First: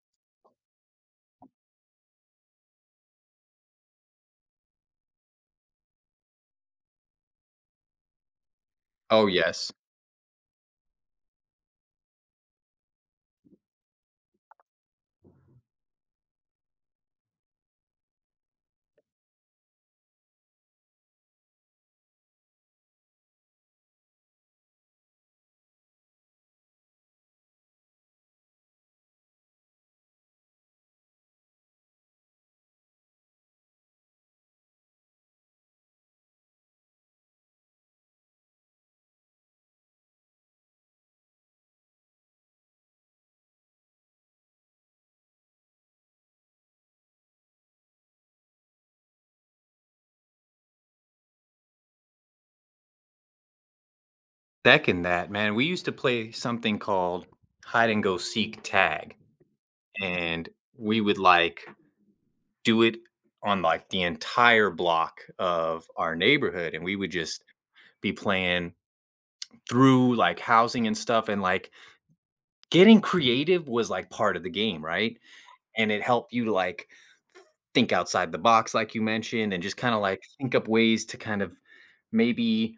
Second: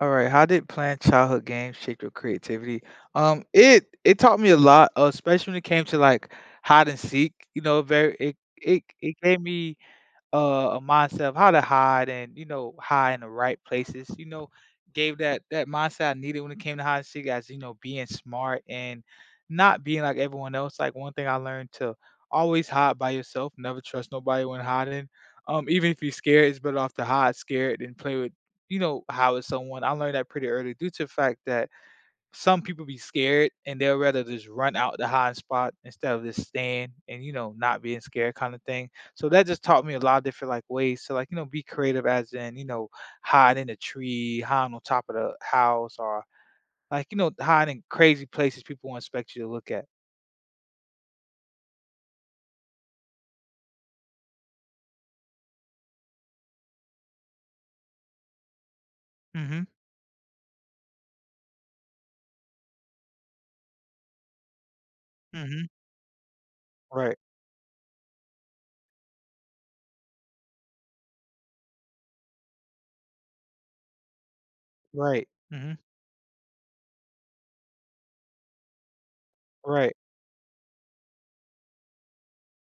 All right, how did playing childhood games shape your creativity? It taught me a lot, especially when it came to like hide and seek. You know, very it it it Oh, gave yes. me a mindset of how to hide and you know hide in the right places. You know, gave that mindset I needed when it came to hide and seek as you know being smart and not being like everyone else. Like one thing I learned to always hide by yourself. Never trust nobody when hiding. Even if you're scared, it's better off to hide scared than play with you know how with someone. I learned that pretty early due to the fact that some people be scared and they'll rather just run out the hiding spot instead of just staying and you know not being scared kind of thing, so that just taught me a lot of different like ways to like you know be creative, as in you know hide in a tree, hide on top of the house, or like you know hide in crazy places people won't expect you to look at. Second that, man. We used to play something called hide and go seek tag, Mm-hmm. and we would, like, do it on, like, the entire block Mm-hmm. of our neighborhood, and we would Right. just be playing through, like, housing and stuff, and, like, getting creative was, like, part of the game, right? Right. Mm-hmm. And it helped you to, like, think outside the box, like you mentioned, and just Right. kind of like think up ways to kind of maybe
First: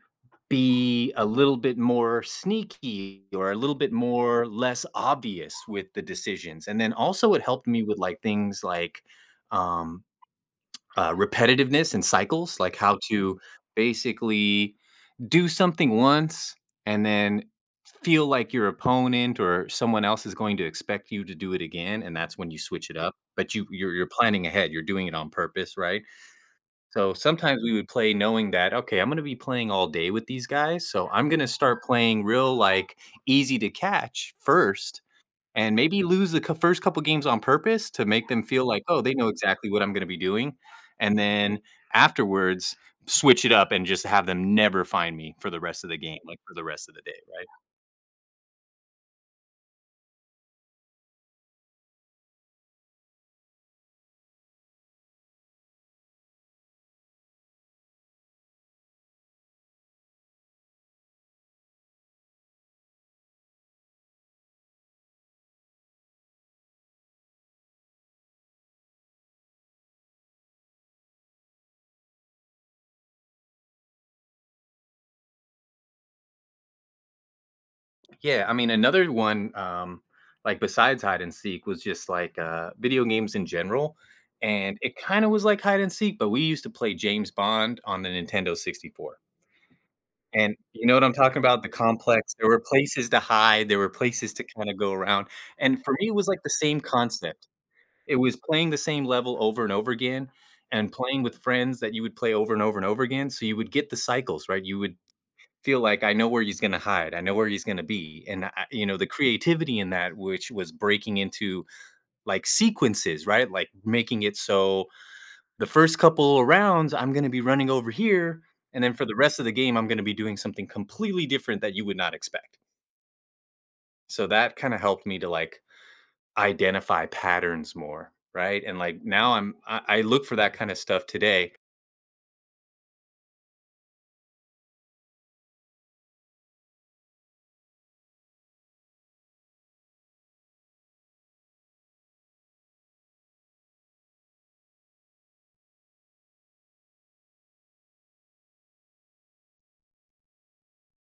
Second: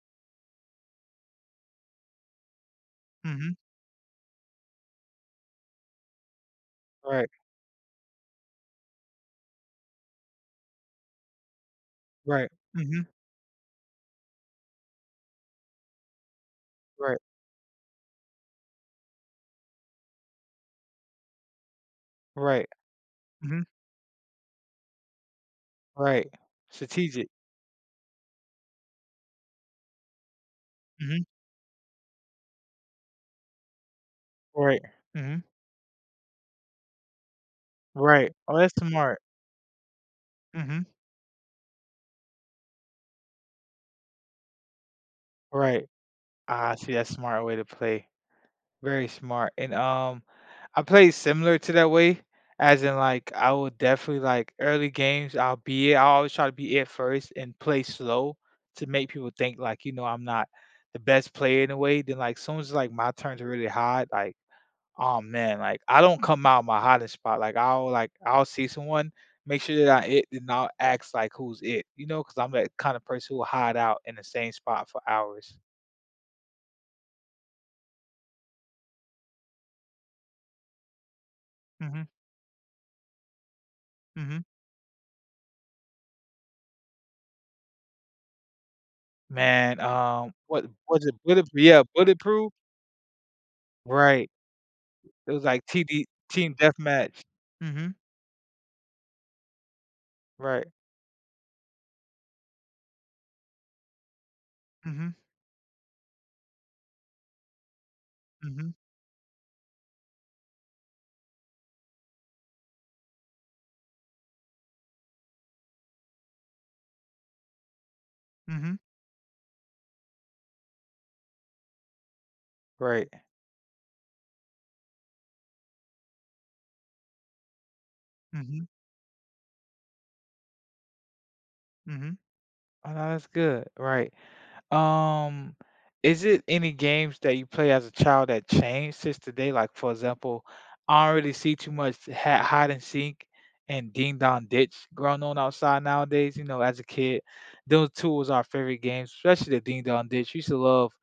be a little bit more sneaky or Mm-hmm. a little bit more less obvious with the decisions. And then Right. also, it helped me with like things like, um, repetitiveness and Right. cycles, like how Mm-hmm. to basically do something once and Right. then feel like your opponent or someone else is going to expect you to do it again, and that's when you Right. switch it up. But Mm-hmm. you're planning ahead. You're doing it on purpose, right? Right. So Strategic. sometimes we would play knowing that okay, I'm going to be playing all day with these guys, so Mm-hmm. I'm going to start playing real like easy to catch Right. first Mm-hmm. and maybe lose the cou first couple games on purpose to make Right. them Oh, feel that's like, "Oh, they smart. know exactly what I'm gonna be doing," Mm-hmm. and then afterwards, switch it up and just have them never find me for the rest Right. of the game, like, for the Ah, rest see, of the that's day, smart right? way to play. Very smart. And I play similar to that way, as in like I will definitely like early games. I'll be it. I always try to be it first and play slow to make people think like you know I'm not the best player in a way. Then like soon as like my turn to really hide, like oh man, like I don't come out my hiding spot. Like I'll see someone, make sure that I it, then I'll ask like who's it, you know, because I'm that kind of person who will hide out in the same spot for hours. Yeah, I mean, another one, like, besides hide and seek was Hmm. just, like, video games in general, Hmm. and it kinda was like hide and seek, but we used to play James Bond on the Nintendo 64. Man, And what you know what was I'm it, talking Bullet about? The yeah, complex. There Bulletproof? were places to hide, there were Right. places to kinda go around, It was like and for TD. me, it was like the Team same Deathmatch. concept. Mhm. It was playing the same level over and over again Right. and playing with friends that you would play over and over and over again, so you would get the cycles, right? You would Mhm. feel like, "I know where he's gonna hide. I know where he's gonna be," and I Mhm. you know, the creativity in that, which was breaking into, like, sequences, right? Like, making it so the first couple of rounds, I'm going to be running over here. Mhm. And then for the rest of the game, I'm going to be doing something completely different that you would not expect. Right. So that kind of helped me to like identify patterns more. Right. Mhm. And like now I look for that kind of stuff today. Mhm. Oh, no, that's good. Right. Um, is it any games that you play as a child that changed since today? Like for example, I don't really see too much ha hide and seek and ding dong ditch going on outside nowadays. You know, as a kid, those two was our favorite games, especially the ding dong ditch. We used to love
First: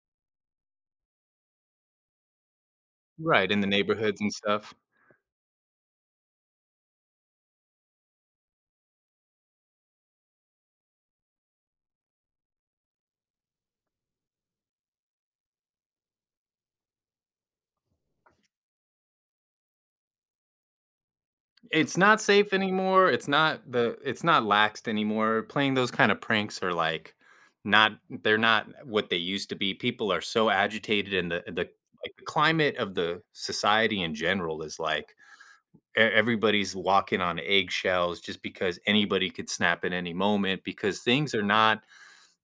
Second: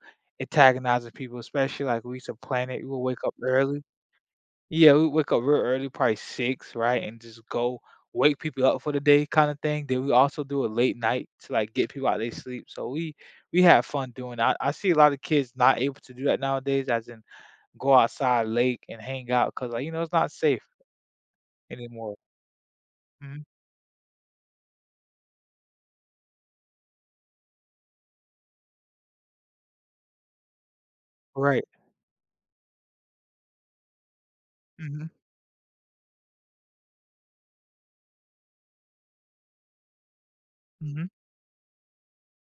antagonizing people, especially like we used to plan it. We would wake up Right. In the early. neighborhoods and stuff. Yeah, we wake up real early, probably 6, right, and just go wake people up for the day kinda thing. Then we also do a late night to, like, get people out they sleep. So we have fun doing that. I see a lot of kids not able to do that nowadays, as in go outside late and hang out 'cause, like, you know, it's not safe It's anymore. not safe anymore. Mhm. It's not laxed anymore. Playing those kind of pranks are like not, they're not what they used to be. People are so agitated and Right. like the climate of the society in general is Mhm. like e- everybody's walking on eggshells just because anybody could snap at any moment because Mhm. things are not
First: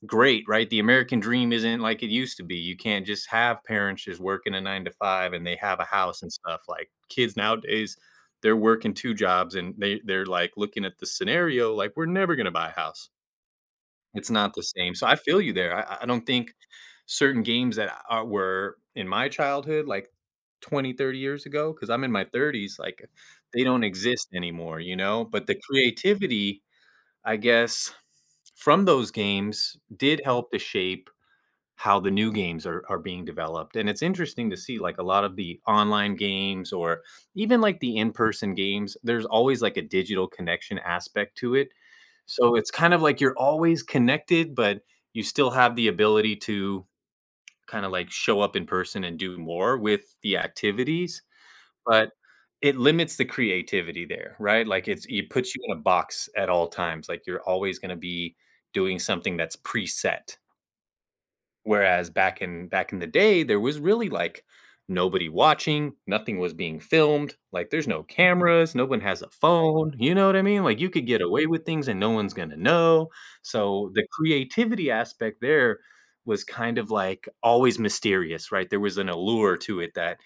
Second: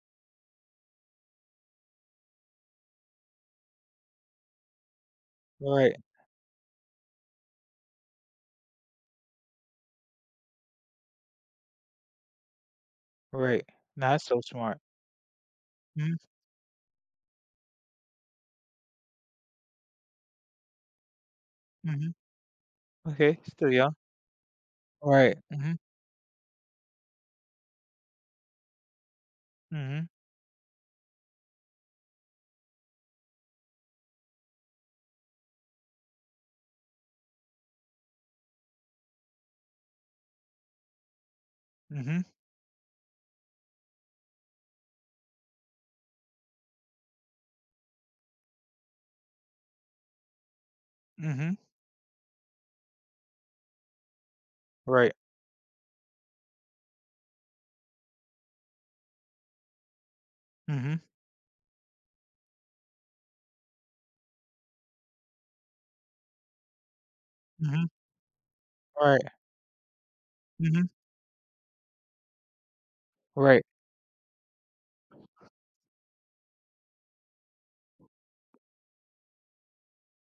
great, right? The American dream isn't like it used to be. You can't just have parents just working a nine to five and they have a Right. house and stuff. Like kids nowadays, they're working two jobs and they're like looking at the scenario like, we're never going to buy a house. Right. Nah, that's It's so not the smart. same. So I feel you there. I Mhm. don't think certain games that are were in my childhood, like 20, 30 years ago, because 'cause I'm in Mhm. my 30s, like, Okay, they still don't young. exist anymore, you know? Right. But the Mhm. creativity, I guess, from those games Mhm. did help to shape how the new games are being developed. And it's interesting to see like a lot of the online games or even like the in-person games, there's always like a digital connection aspect to it. Mhm. So it's kind of like you're always connected, but you still have the ability to kind of like show up in person and do more with the activities, Mhm. but it limits the creativity there, right? Like it's Right. it puts you in a box at all times. Like you're always going to be doing something that's preset. Mhm. Whereas back in the day, there was really like nobody watching, nothing was being filmed, like Mhm. there's no cameras, no one Right. has a phone, you know what I mean? Like Mhm. you could get away with things and no one's gonna know. Right. So the creativity aspect there was kind of like always mysterious, right? There was an allure to it that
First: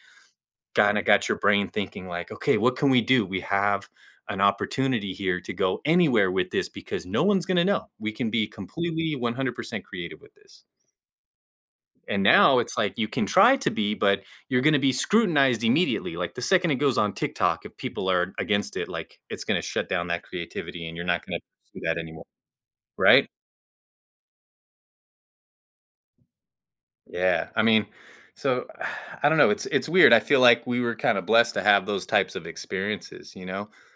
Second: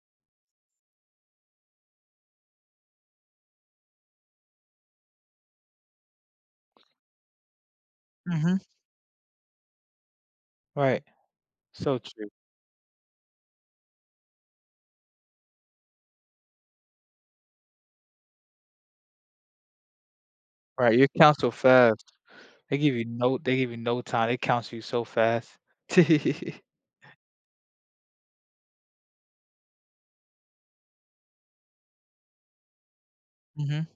kind of got your brain thinking, like, okay, what can we do? We have an opportunity here to go anywhere with this because no one's gonna know. We can be Mhm. completely 100% creative with this. Right. So And true. now it's like you can try to be, but you're going to be scrutinized immediately. Like the second it goes on TikTok, if people are against it, like it's going to shut down that creativity Right, and you're you not count going to so do that fast. anymore. They give you Right? no they give you no time. They count you so fast. Yeah. I mean, so I don't know. It's weird. I feel like we were kind of blessed to have those types of experiences, you know? Mhm,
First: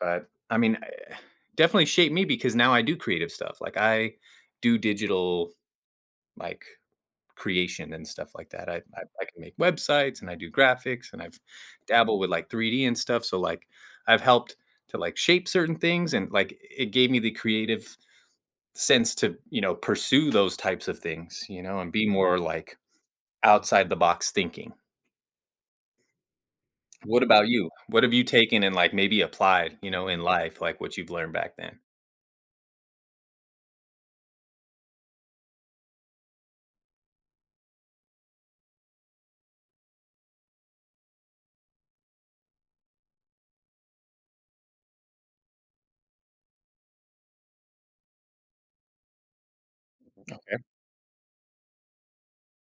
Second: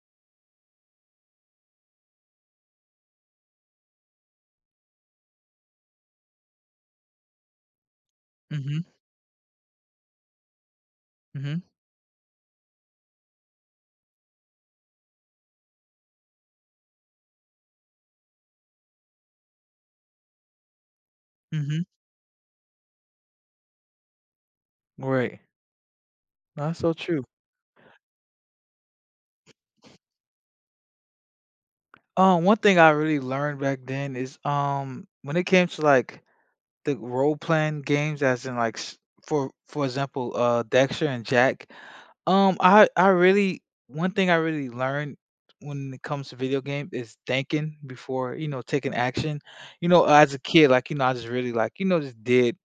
But I mean, I- definitely shaped me because now I do creative stuff. Like I do digital like creation and stuff like that. I mhm, I I can make websites and I do graphics and I've mhm, dabbled with, like, 3D and stuff, so, like, I've helped to, like, shape certain things and, like, it gave me the creative sense to, you know, pursue those types of things, you know, mhm. and be more, like, outside the box thinking. Right. That's so true. What about you? What have you taken and, like, maybe applied, you know, in life, like, what you've learned back then? One thing I really learned back then is when it came to like the role playing games, as in like for example, Dexter and Jack. I really one thing I really learned when it comes to video games is thinking before, you know, taking action. You know, as a Okay. kid, like, you know, I just really like, you know, just did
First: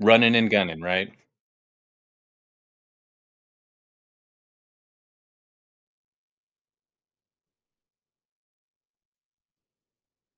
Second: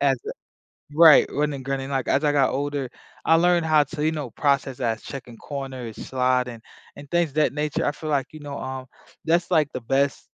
as Running and gunning, right? Right, running, gunning. Like as I got older, I learned how to, you know, process as checking corners, sliding, and things of that nature. I feel like you know, that's like the best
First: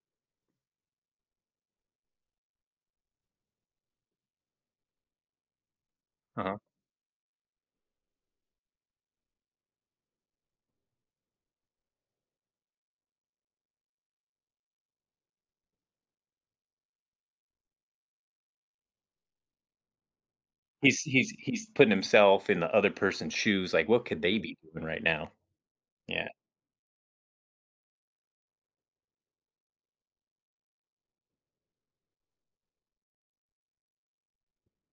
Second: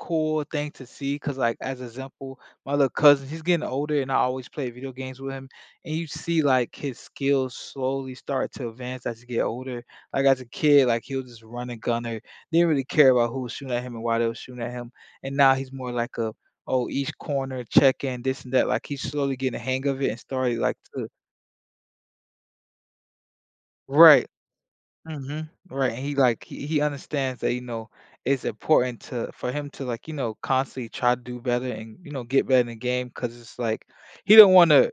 cool thing to see, because like as example my little cousin he's getting older and I always play video games with him, and you see Uh-huh. like his skills slowly start to advance as you get older. Like as a kid like he'll just run and gunner, didn't really care about who was shooting at him and why they were shooting at him, and now he's more like a oh, each corner, check in, this and that. Like he's slowly getting the hang of it and started like He's to. he's he's putting himself in the other person's shoes, like, what could Right. they be doing right now? Hmm. Right. And he Yeah. like he understands that, you know, it's important to for him to like, you know, constantly try to do better and, you know, get better in the game, because it's like he don't want to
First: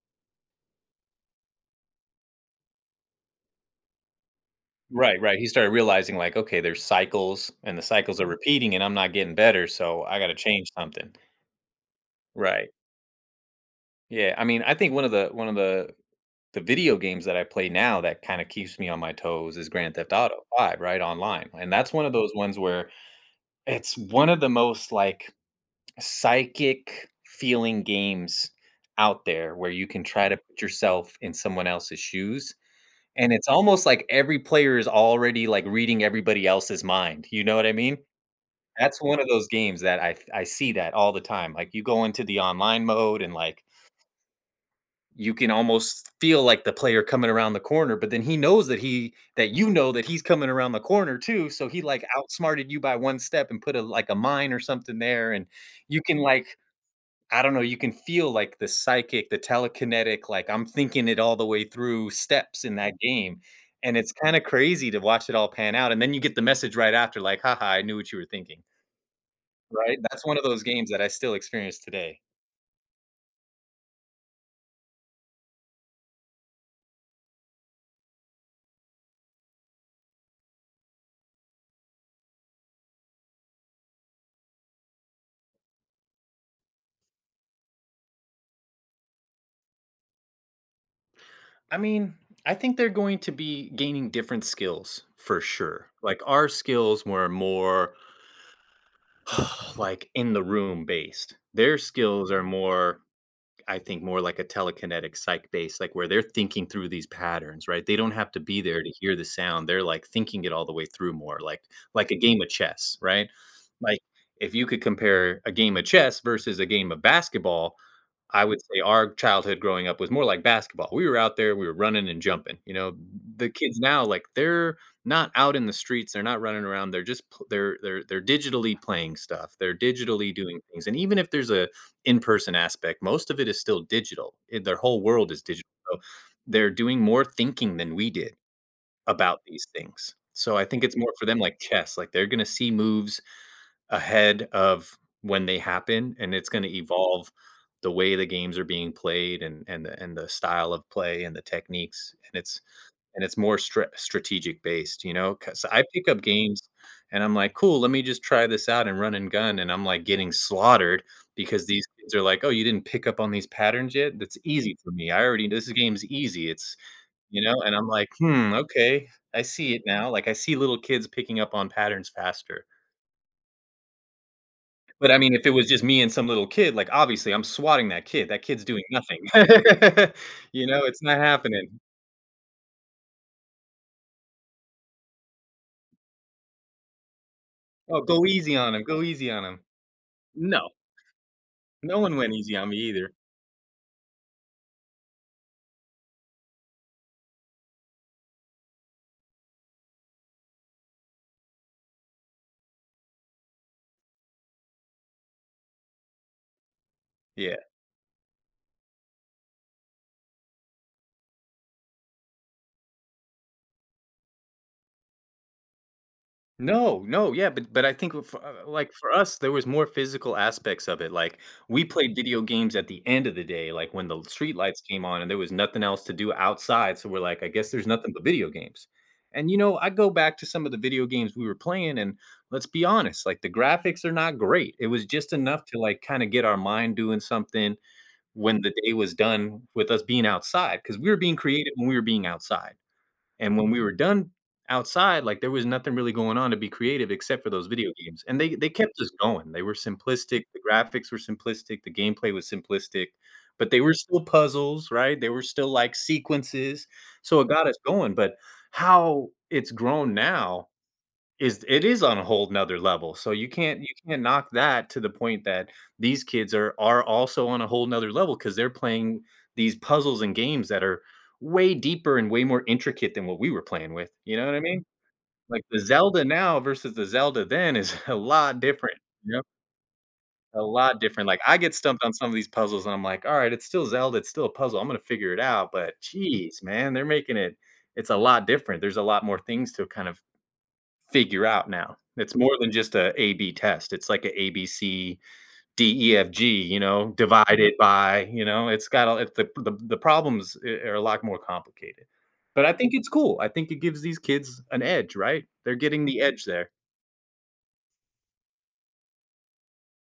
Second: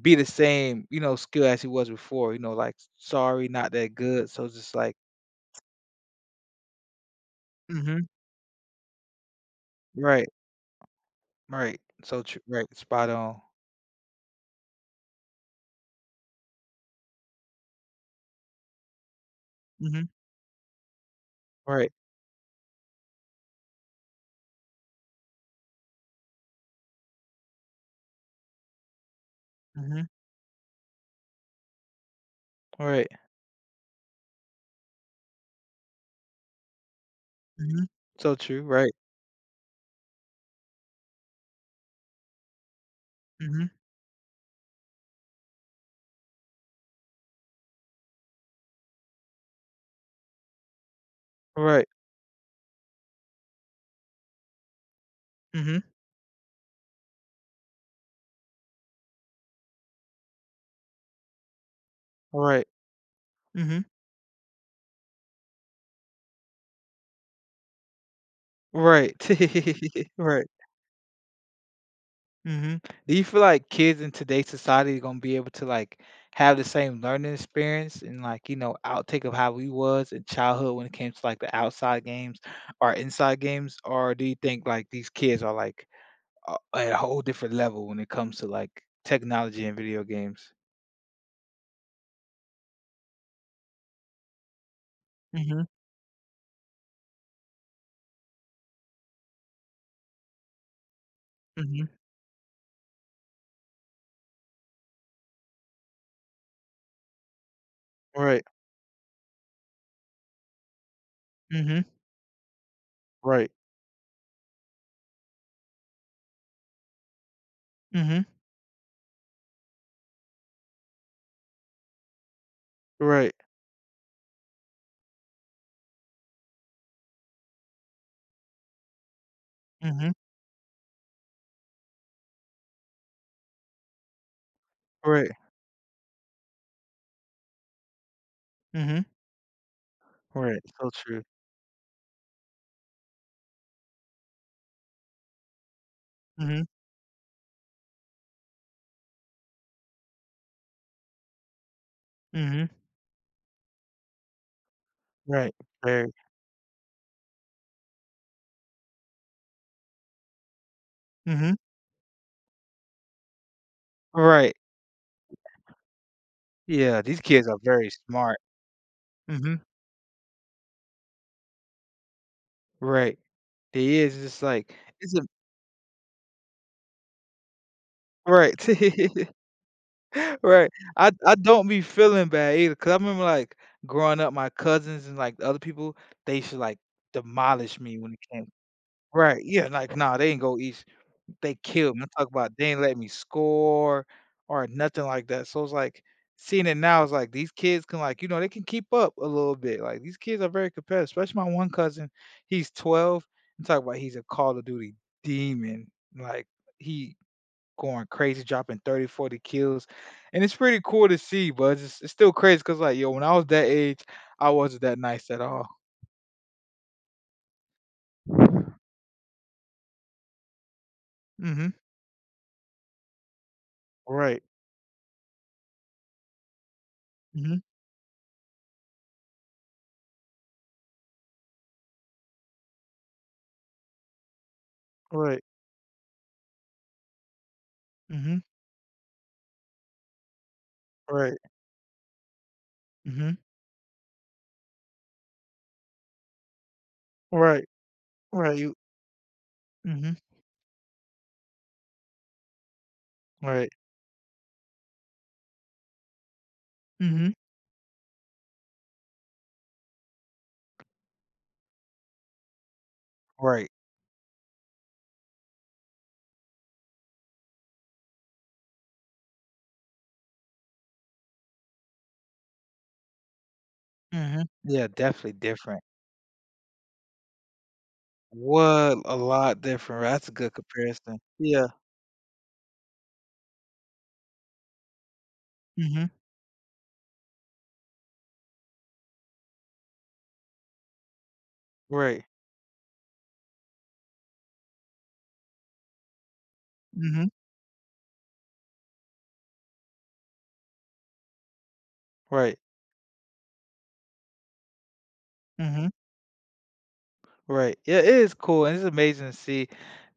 be the same, you know, skill as he was before, you know, like sorry, not that good. So it's just like. Right, right. He started realizing like, okay, there's cycles and the Hmm. cycles are Mhm. repeating and I'm not getting better, so I Right, got to change something. right. So true, right, Right. spot on. Yeah, I mean, I think one of the video games that I play now that kind of keeps me on my toes is Grand Hmm. Theft Auto 5, right, online. And Right. that's one of those ones where it's one of the most like psychic feeling games out there where you can Hmm. try to put yourself in someone else's shoes Right. and it's almost like every player is already like reading everybody else's mind. You know what I Hmm. mean? So true, right. That's one of those games that I see that all the time, like, you go into the online mode and, like, Hmm. you can almost feel, like, the player coming around the corner, but then he knows that he that you know that he's coming around the corner too, so he, Right. like, outsmarted you by 1 step and put a like, a mine or something there, and Hmm. you can, like I don't know, you can feel, like, the psychic, the telekinetic, like, I'm thinking it all the way through steps Right. in that game, Mhm. and it's kinda crazy to watch it all pan out, and then you get the message right after, like, "Haha, I knew what you were thinking." Right. Right? That's one of Right. those games that I still experience today. Mhm. Do you feel like kids in today's society are gonna be able to, like, have the same learning experience and, like, you know, outtake of how we was in childhood when it came to, like, the outside games or inside games? Or do you think, like, these kids are, like, a at a whole different level when it comes to, like, technology and video games? I mean, I think they're going to be gaining different skills for Mhm. sure. Like our skills were more like in the room based. Their Mhm. skills are more, I think, more like a telekinetic psych based, like where they're thinking through these patterns, right? They don't have to Right. be there to hear the sound. They're like thinking it all the way through more, like Mhm. like a game of chess, right? Right. Like if you could compare a game of chess versus a game of basketball, Mhm. I would say our childhood growing up was more like basketball. We were out there, we were running and jumping. You know, Right. the kids now, like they're not out in the streets, they're not running around. They're just pl- they're digitally playing stuff. They're Mhm. digitally doing things. And even if there's a in-person aspect, most of it is still digital. Eh, their whole world Right. is digital. So they're doing more thinking than we did Mhm. about these things. So Right. I think So it's more true. for them like chess. Like they're gonna see moves ahead of when they happen, and it's gonna Mhm. evolve the way the games are being played and and the style of play and the techniques, and it's Mhm. and it's more stra strategic based, you know. Right. Because I pick Very. up games and I'm like, "Cool, let me just try this out and run and gun," and I'm, like, getting slaughtered Mhm. because these kids are like, "Oh, you didn't pick up on these patterns yet? That's Right. easy for me. I already this game's easy. It's" Yeah, these you kids are know? And I'm very like, smart. "Hmm, okay. I Mhm. see it now." Like, I see little kids picking up on patterns faster. Right. They is just like But, it's I a. mean, if it was just me and some little kid, like, obviously, I'm swatting that kid. That kid's Right. doing nothing. You Right. know, it's I not I don't happening. be feeling bad either. Cause I remember, like, growing up, my cousins and, like, the other people, they should like, demolish me "Oh, when it go came. easy on him, go easy Right, on him." yeah, like, "Nah, they ain't go to No, eat." They killed no me. I'm one talking went about easy on they me ain't let me either. score or nothing like that. So it's like seeing it now is like these kids can like, you know, they can keep up a little bit. Like these kids are very competitive, especially my one cousin. He's 12. I'm talking about he's a Call of Duty demon. Like he Yeah. going crazy, dropping 30, 40 kills. And it's pretty cool to see, but it's still crazy, because like, yo, when I was that age, I wasn't that nice at all. No, no, yeah, but I think with like, for us, there was more physical aspects of it, like, Mm-hmm. we played video games at the end of the day, like, when the Right. streetlights came on and there was nothing else to do outside, so we're like, "I Mm-hmm. guess there's nothing but video games." And, you know, I go back to some of the video games we were playing, and let's be honest, like, the graphics are not great. It was just Right. enough to, like, kinda get our mind doing something Mm-hmm. when the day was done with us being outside, because we were being Right. creative when we were being outside. Mm-hmm. And when we were done outside, like, there was nothing really going on to be creative except for Right. those video games, and they Right. kept us going. They were Mhm. simplistic, the graphics were simplistic, the gameplay was simplistic, but Right. they were still puzzles, right? They were still, like, sequences, Mhm. so it got us going, but how it's grown now is it is on a whole 'nother level, so you Right. can't knock that to the point that these kids are also on a whole nother level because level 'cause they're playing these puzzles and games that are way deeper and way more intricate than what we were playing with, you Mhm. know what I mean? Yeah, definitely Like, the different. Zelda now versus the Zelda then is a lot What different, a you know? lot different. Right? That's a good A lot comparison. different, like, I Yeah. get stumped on some of these puzzles and I'm like, "Alright, it's still Zelda, it's still a puzzle, I'm gonna figure it out," but, Mhm. geez, man, they're making it. It's a lot different, there's a lot more things to kind of figure out now. Right. It's more than just a A B test. It's like a A B C D E F G, you know, Mhm. divided by, you know, it's got all it's the problems are a lot more complicated. Right. But I think it's cool. I think it gives these kids an edge, right? They're Mhm. getting the edge there. Right. Yeah, it is cool, and it's amazing to see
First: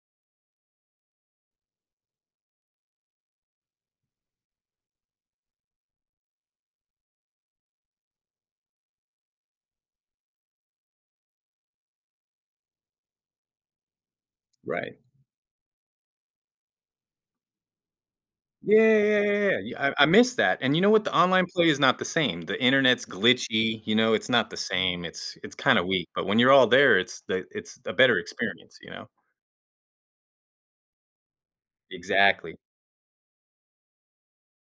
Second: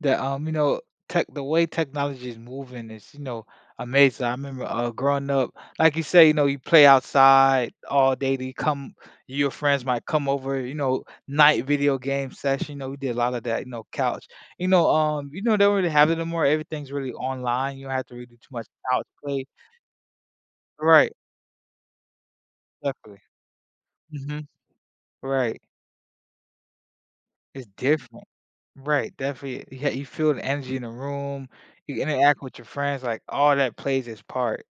that you know, tech the way technology is moving is, you know, amazing. I remember growing up, like you say, you know, you play outside all day, your friends might come over, you know, night video game session, you know, we did a lot of that, you know, couch. Right. You know, they don't really have it anymore. Everything's really online. You don't have to really do too much Yeah, couch yeah, play. yeah, yeah, yeah. I miss that. And you know what? Right, The online play is not the same. The internet's definitely. glitchy. You know, it's Hmm. not the same. It's Right. kind of weak. But when you're all there, it's the It's it's a better different. experience. You know, Right, definitely. Yeah, you feel the energy in the room, you interact exactly. with your friends, like, all that plays its part.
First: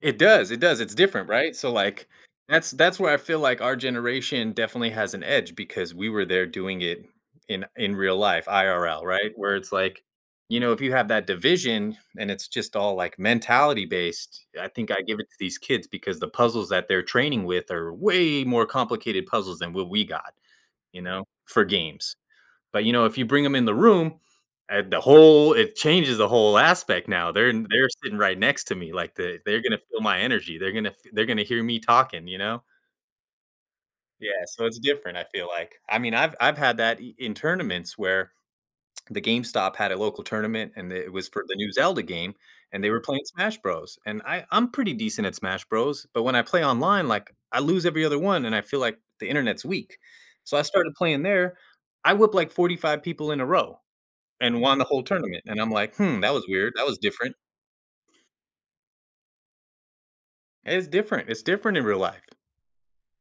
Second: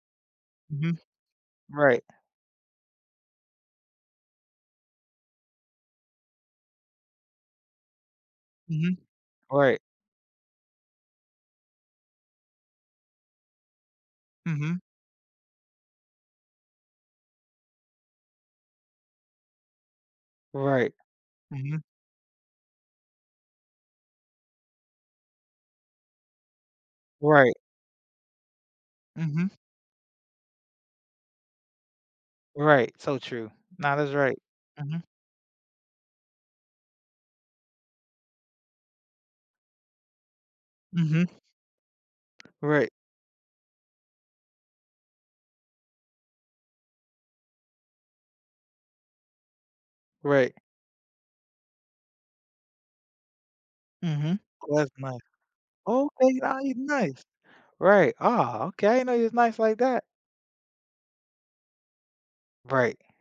It does, it's Mhm. different, right? So, Right. like, that's where I feel like our generation definitely has an edge because we were there doing it in real life, Mhm. IRL, right? Where it's Right. like, you know, if you have that division and it's just all, like, mentality based, I Mhm. think I give it to these kids because the puzzles that they're training with are way more complicated puzzles than what we got, Right. you know, for Mhm. games. But you know, if you bring them in the room, the whole it changes the whole aspect now. They're Right. they're sitting right next to me, like Mhm. they're gonna feel my energy. They're gonna hear me talking. You know. Right, so true. Nah, that's Yeah, right. so it's Mhm. different. I feel like. I mean, I've had that in tournaments where the GameStop had a local tournament, and it Mhm. was for the new Zelda game, and they Right, were playing Smash Bros. And I'm pretty decent at Smash Bros. But when I play online, like I lose every other one, and I feel like the internet's weak. right. So I started playing there. I whip like 45 people in a row Mhm. and won the That's whole nice. tournament, and I'm like, "Hmm, Okay, that was nah, weird, he's that was nice. different." Right. Oh, okay, I didn't know he was nice like that. It's different, it's different in real life. Right.